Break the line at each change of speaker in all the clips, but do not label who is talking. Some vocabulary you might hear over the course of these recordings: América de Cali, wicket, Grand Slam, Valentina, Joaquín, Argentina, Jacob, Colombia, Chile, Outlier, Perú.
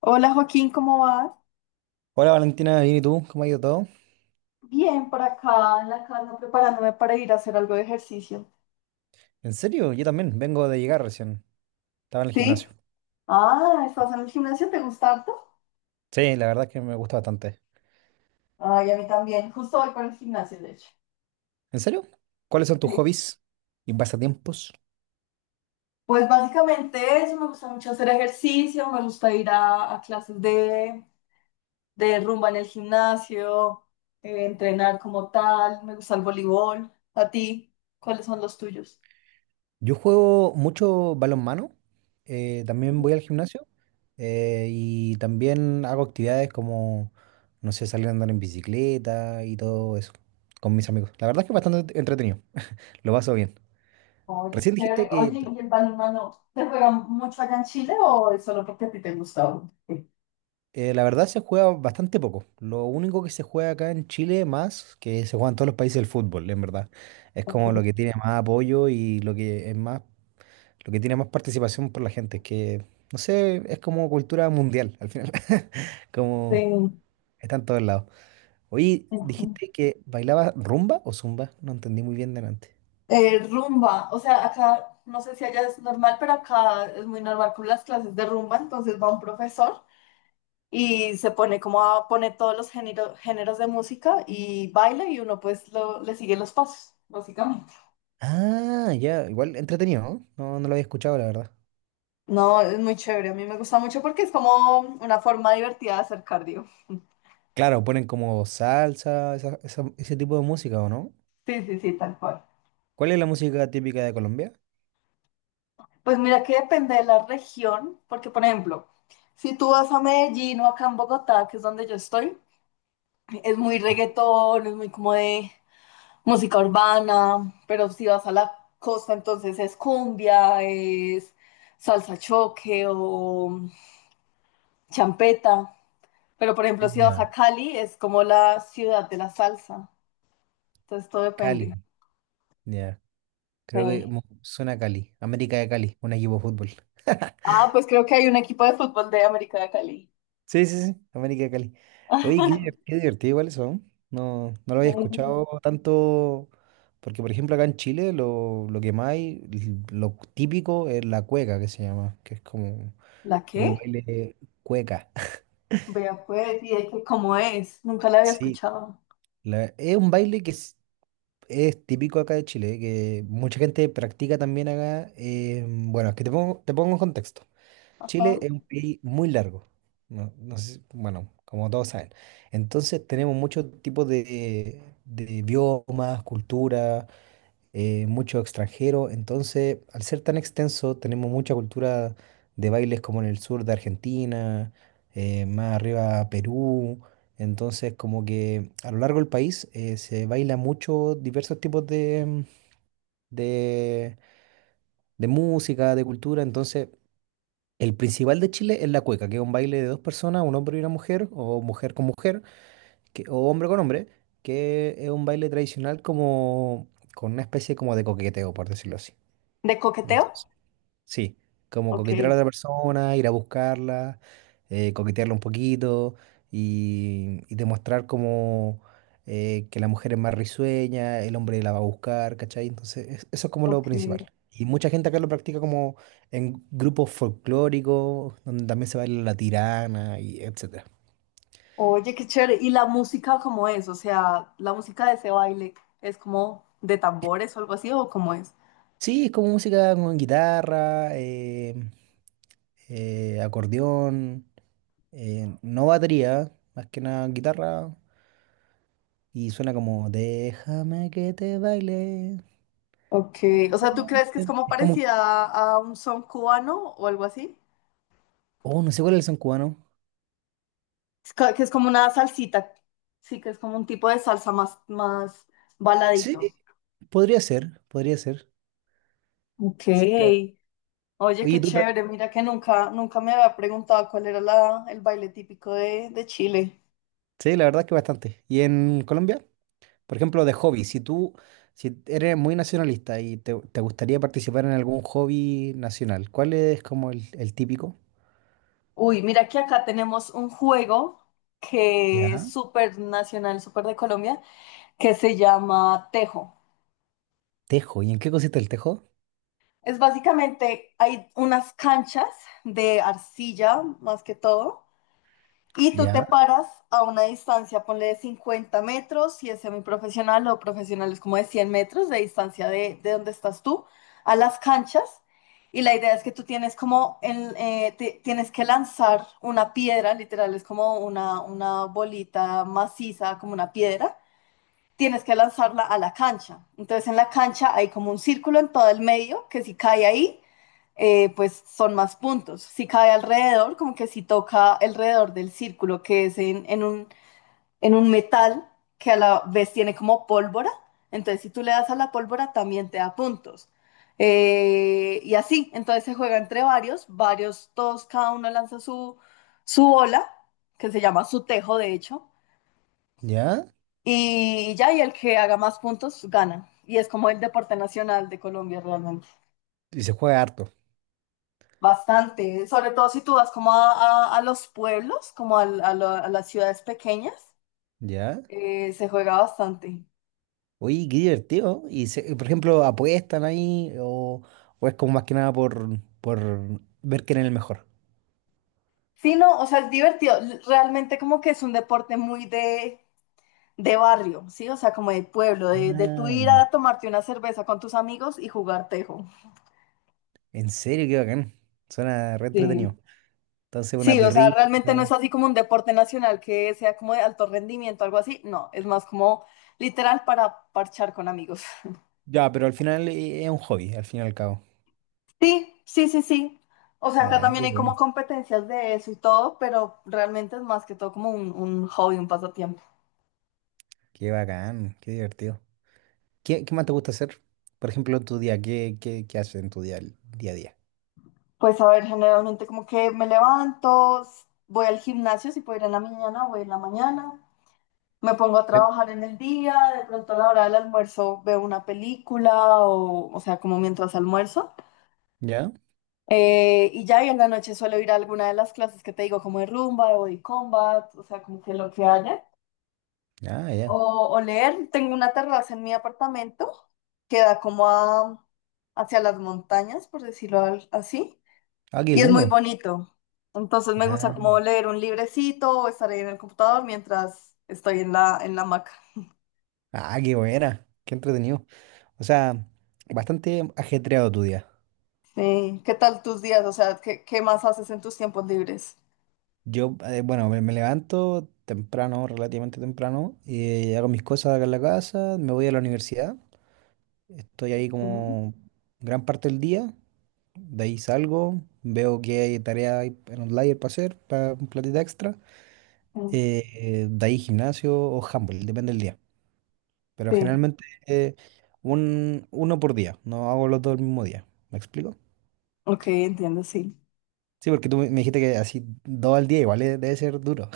Hola Joaquín, ¿cómo vas?
Hola Valentina, bien y tú, ¿cómo ha ido todo?
Bien, por acá en la casa preparándome para ir a hacer algo de ejercicio.
¿En serio? Yo también, vengo de llegar recién. Estaba en el gimnasio.
¿Sí? Ah, ¿estás en el gimnasio? ¿Te gusta harto?
Sí, la verdad es que me gusta bastante.
Ay, a mí también. Justo voy para el gimnasio, de hecho.
¿En serio? ¿Cuáles son tus
Sí.
hobbies y pasatiempos?
Pues básicamente eso, me gusta mucho hacer ejercicio, me gusta ir a clases de rumba en el gimnasio, entrenar como tal, me gusta el voleibol. ¿A ti? ¿Cuáles son los tuyos?
Yo juego mucho balonmano, también voy al gimnasio y también hago actividades como, no sé, salir a andar en bicicleta y todo eso con mis amigos. La verdad es que es bastante entretenido, lo paso bien.
Oye,
Recién dijiste
chévere.
que.
Oye, ¿y el balonmano se juega mucho allá en Chile o es solo porque a ti te gusta? Sí.
La verdad se juega bastante poco. Lo único que se juega acá en Chile más, que se juega en todos los países del fútbol, en verdad. Es
Ok.
como lo que tiene más apoyo y lo que es más, lo que tiene más participación por la gente, que no sé, es como cultura mundial al final. Como
Sí.
está en todos lados. Oye,
Ujú.
dijiste que bailaba rumba o zumba, no entendí muy bien delante.
Rumba, o sea, acá no sé si allá es normal, pero acá es muy normal con las clases de rumba, entonces va un profesor y se pone como a poner todos los géneros de música y baila y uno pues le sigue los pasos, básicamente.
Ah, ya, igual entretenido, ¿no? No, no lo había escuchado, la verdad.
No, es muy chévere, a mí me gusta mucho porque es como una forma divertida de hacer cardio.
Claro, ponen como salsa, ese tipo de música, ¿o no?
Sí, sí, sí, tal cual.
¿Cuál es la música típica de Colombia?
Pues mira que depende de la región, porque por ejemplo, si tú vas a Medellín o acá en Bogotá, que es donde yo estoy, es muy reggaetón, es muy como de música urbana, pero si vas a la costa, entonces es cumbia, es salsa choque o champeta. Pero por ejemplo, si vas a
Ya.
Cali, es como la ciudad de la salsa. Entonces todo depende.
Cali. Ya. Creo que
Sí.
suena a Cali. América de Cali, un equipo de fútbol.
Ah, pues creo que hay un equipo de fútbol de América de Cali.
Sí, sí, sí, América de Cali. Oye, qué divertido igual eso, ¿no? No, no lo había
Sí.
escuchado tanto, porque por ejemplo acá en Chile lo que más hay, lo típico es la cueca que se llama, que es como
¿La
un
qué?
baile cueca.
Vea pues, y de que cómo es, nunca la había
Sí,
escuchado.
es un baile que es típico acá de Chile, que mucha gente practica también acá. Bueno, es que te pongo en contexto.
Ajá.
Chile es un país muy largo. No, no sé, bueno, como todos saben. Entonces tenemos muchos tipos de biomas, culturas, mucho extranjero. Entonces, al ser tan extenso, tenemos mucha cultura de bailes como en el sur de Argentina, más arriba Perú. Entonces, como que a lo largo del país se baila mucho diversos tipos de, de música, de cultura. Entonces, el principal de Chile es la cueca, que es un baile de dos personas, un hombre y una mujer, o mujer con mujer, o hombre con hombre, que es un baile tradicional como con una especie como de coqueteo, por decirlo así.
¿De coqueteo?
Entonces, sí, como
Ok,
coquetear a la otra persona, ir a buscarla, coquetearla un poquito y demostrar como, que la mujer es más risueña, el hombre la va a buscar, ¿cachai? Entonces, eso es como lo
ok.
principal. Y mucha gente acá lo practica como en grupos folclóricos, donde también se baila la tirana y etcétera.
Oye, qué chévere. ¿Y la música cómo es? O sea, la música de ese baile es como de tambores o algo así, ¿o cómo es?
Sí, es como música con guitarra, acordeón, no batería, más que nada guitarra. Y suena como, déjame que te baile.
Ok,
La
o sea, ¿tú crees que es
consciente".
como
Es como,
parecida a un son cubano o algo así?
oh, no sé cuál es el son cubano.
Que es como una salsita, sí, que es como un tipo de salsa más, más
Sí,
baladito.
podría ser, podría ser.
Ok.
Sí, la,
Oye, qué
oye, tú pra-
chévere, mira que nunca, nunca me había preguntado cuál era el baile típico de Chile.
sí, la verdad es que bastante. ¿Y en Colombia? Por ejemplo, de hobby, si eres muy nacionalista y te gustaría participar en algún hobby nacional, ¿cuál es como el típico?
Uy, mira que acá tenemos un juego que es
Ya.
súper nacional, súper de Colombia, que se llama tejo.
Tejo. ¿Y en qué consiste el tejo?
Es básicamente, hay unas canchas de arcilla, más que todo. Y tú te
Ya.
paras a una distancia, ponle de 50 metros, si es semiprofesional o profesional es como de 100 metros de distancia de donde estás tú, a las canchas. Y la idea es que tú tienes como, tienes que lanzar una piedra, literal, es como una bolita maciza, como una piedra, tienes que lanzarla a la cancha. Entonces en la cancha hay como un círculo en todo el medio que si cae ahí, pues son más puntos. Si cae alrededor, como que si toca alrededor del círculo que es en un metal que a la vez tiene como pólvora, entonces si tú le das a la pólvora también te da puntos. Y así, entonces se juega entre varios, varios, todos, cada uno lanza su bola, que se llama su tejo de hecho,
Ya.
y ya, y el que haga más puntos gana. Y es como el deporte nacional de Colombia realmente.
Y se juega harto.
Bastante. Sobre todo si tú vas como a los pueblos, como a las ciudades pequeñas,
Ya.
se juega bastante.
Oye, qué divertido. Por ejemplo, ¿apuestan ahí o es como más que nada por ver quién es el mejor?
Sí, no, o sea, es divertido. L- Realmente como que es un deporte muy de barrio, ¿sí? O sea, como de pueblo, de tú
Ah,
ir
ya.
a tomarte una cerveza con tus amigos y jugar tejo.
En serio, qué bacán. Suena re
Sí.
entretenido. Entonces, una
Sí, o sea,
perrita.
realmente no es así como un deporte nacional que sea como de alto rendimiento, algo así. No, es más como literal para parchar con amigos.
Ya, pero al final, es un hobby, al fin y al cabo.
Sí, sí, sí, sí. O sea, acá
Ah,
también
qué
hay como
bueno.
competencias de eso y todo, pero realmente es más que todo como un hobby, un pasatiempo.
Qué bacán, qué divertido. ¿Qué más te gusta hacer? Por ejemplo, en tu día, ¿qué haces en día a día?
Pues a ver, generalmente como que me levanto, s- voy al gimnasio, si puedo ir en la mañana, voy en la mañana, me pongo a
Sí.
trabajar en el día, de pronto a la hora del almuerzo veo una película o sea, como mientras almuerzo.
¿Ya?
Y ya y en la noche suelo ir a alguna de las clases que te digo, como de rumba, de body combat, o sea, como que lo que haya.
Ah, ya.
O, o leer, tengo una terraza en mi apartamento que da como hacia las montañas, por decirlo así,
Ah, qué
y es muy
lindo.
bonito. Entonces me gusta
Ah,
como leer un librecito o estar ahí en el computador mientras estoy en la hamaca.
ah, qué buena. Qué entretenido. O sea, bastante ajetreado tu día.
Sí. ¿Qué tal tus días? O sea, ¿qué, qué más haces en tus tiempos libres?
Bueno, me levanto temprano, relativamente temprano, y hago mis cosas acá en la casa, me voy a la universidad, estoy ahí
Mm,
como gran parte del día, de ahí salgo, veo que hay tarea ahí en Outlier para hacer, para un platita extra,
mm,
de ahí gimnasio o handball, depende del día. Pero
Sí,
generalmente, uno por día, no hago los dos el mismo día, ¿me explico?
ok, entiendo, sí.
Sí, porque tú me dijiste que así dos al día igual, debe ser duro.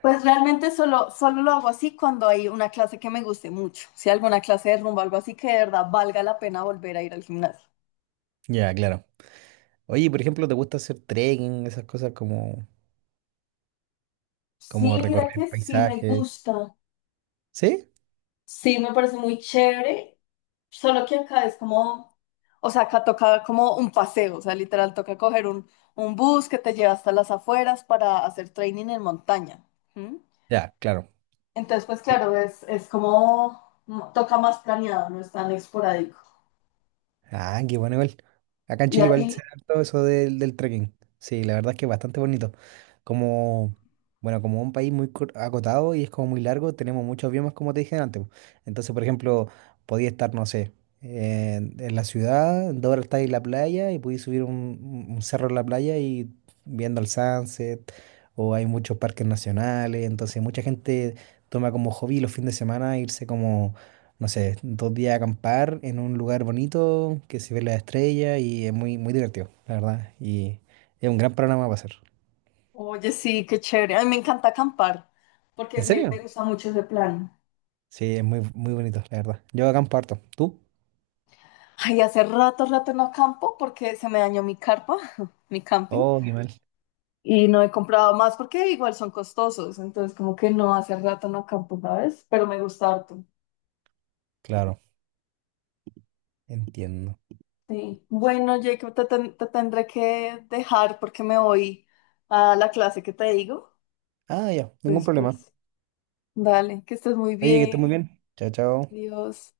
Pues realmente solo, solo lo hago así cuando hay una clase que me guste mucho. Si alguna clase de rumba, algo así que de verdad valga la pena volver a ir al gimnasio.
Ya, claro. Oye, por ejemplo, ¿te gusta hacer trekking, esas cosas como
Sí, mira
recorrer
que sí me
paisajes?
gusta.
¿Sí?
Sí, me parece muy chévere. Solo que acá es como, o sea, acá toca como un paseo, o sea, literal toca coger un bus que te lleva hasta las afueras para hacer training en montaña. ¿Mm?
Ya, claro.
Entonces, pues
Sí.
claro, es como mm, toca más planeado, no es tan esporádico.
Ah, qué bueno igual. Acá en
¿Y
Chile
a
igual
ti?
se da todo eso del trekking. Sí, la verdad es que es bastante bonito. Como, bueno, como un país muy acotado y es como muy largo, tenemos muchos biomas, como te dije antes, po. Entonces, por ejemplo, podía estar, no sé, en la ciudad, en 2 horas estáis en la playa y podéis subir un cerro en la playa y viendo el sunset, o hay muchos parques nacionales, entonces mucha gente toma como hobby los fines de semana irse como. No sé, 2 días a acampar en un lugar bonito que se ve la estrella y es muy, muy divertido, la verdad. Y es un gran programa para hacer.
Oye, sí, qué chévere. A mí me encanta acampar porque
¿En
me
serio?
gusta mucho ese plan.
Sí, es muy, muy bonito, la verdad. Yo acampo harto. ¿Tú?
Ay, hace rato, rato no acampo porque se me dañó mi carpa, mi camping,
Oh, qué mal.
y no he comprado más porque igual son costosos. Entonces, como que no, hace rato no acampo, ¿sabes? Pero me gusta harto.
Claro, entiendo.
Sí. Bueno, Jacob, te tendré que dejar porque me voy a la clase que te digo.
Ah, ya, ningún
Entonces,
problema.
pues, dale, que estés muy
Oye, que estés muy
bien.
bien. Chao, chao.
Dios.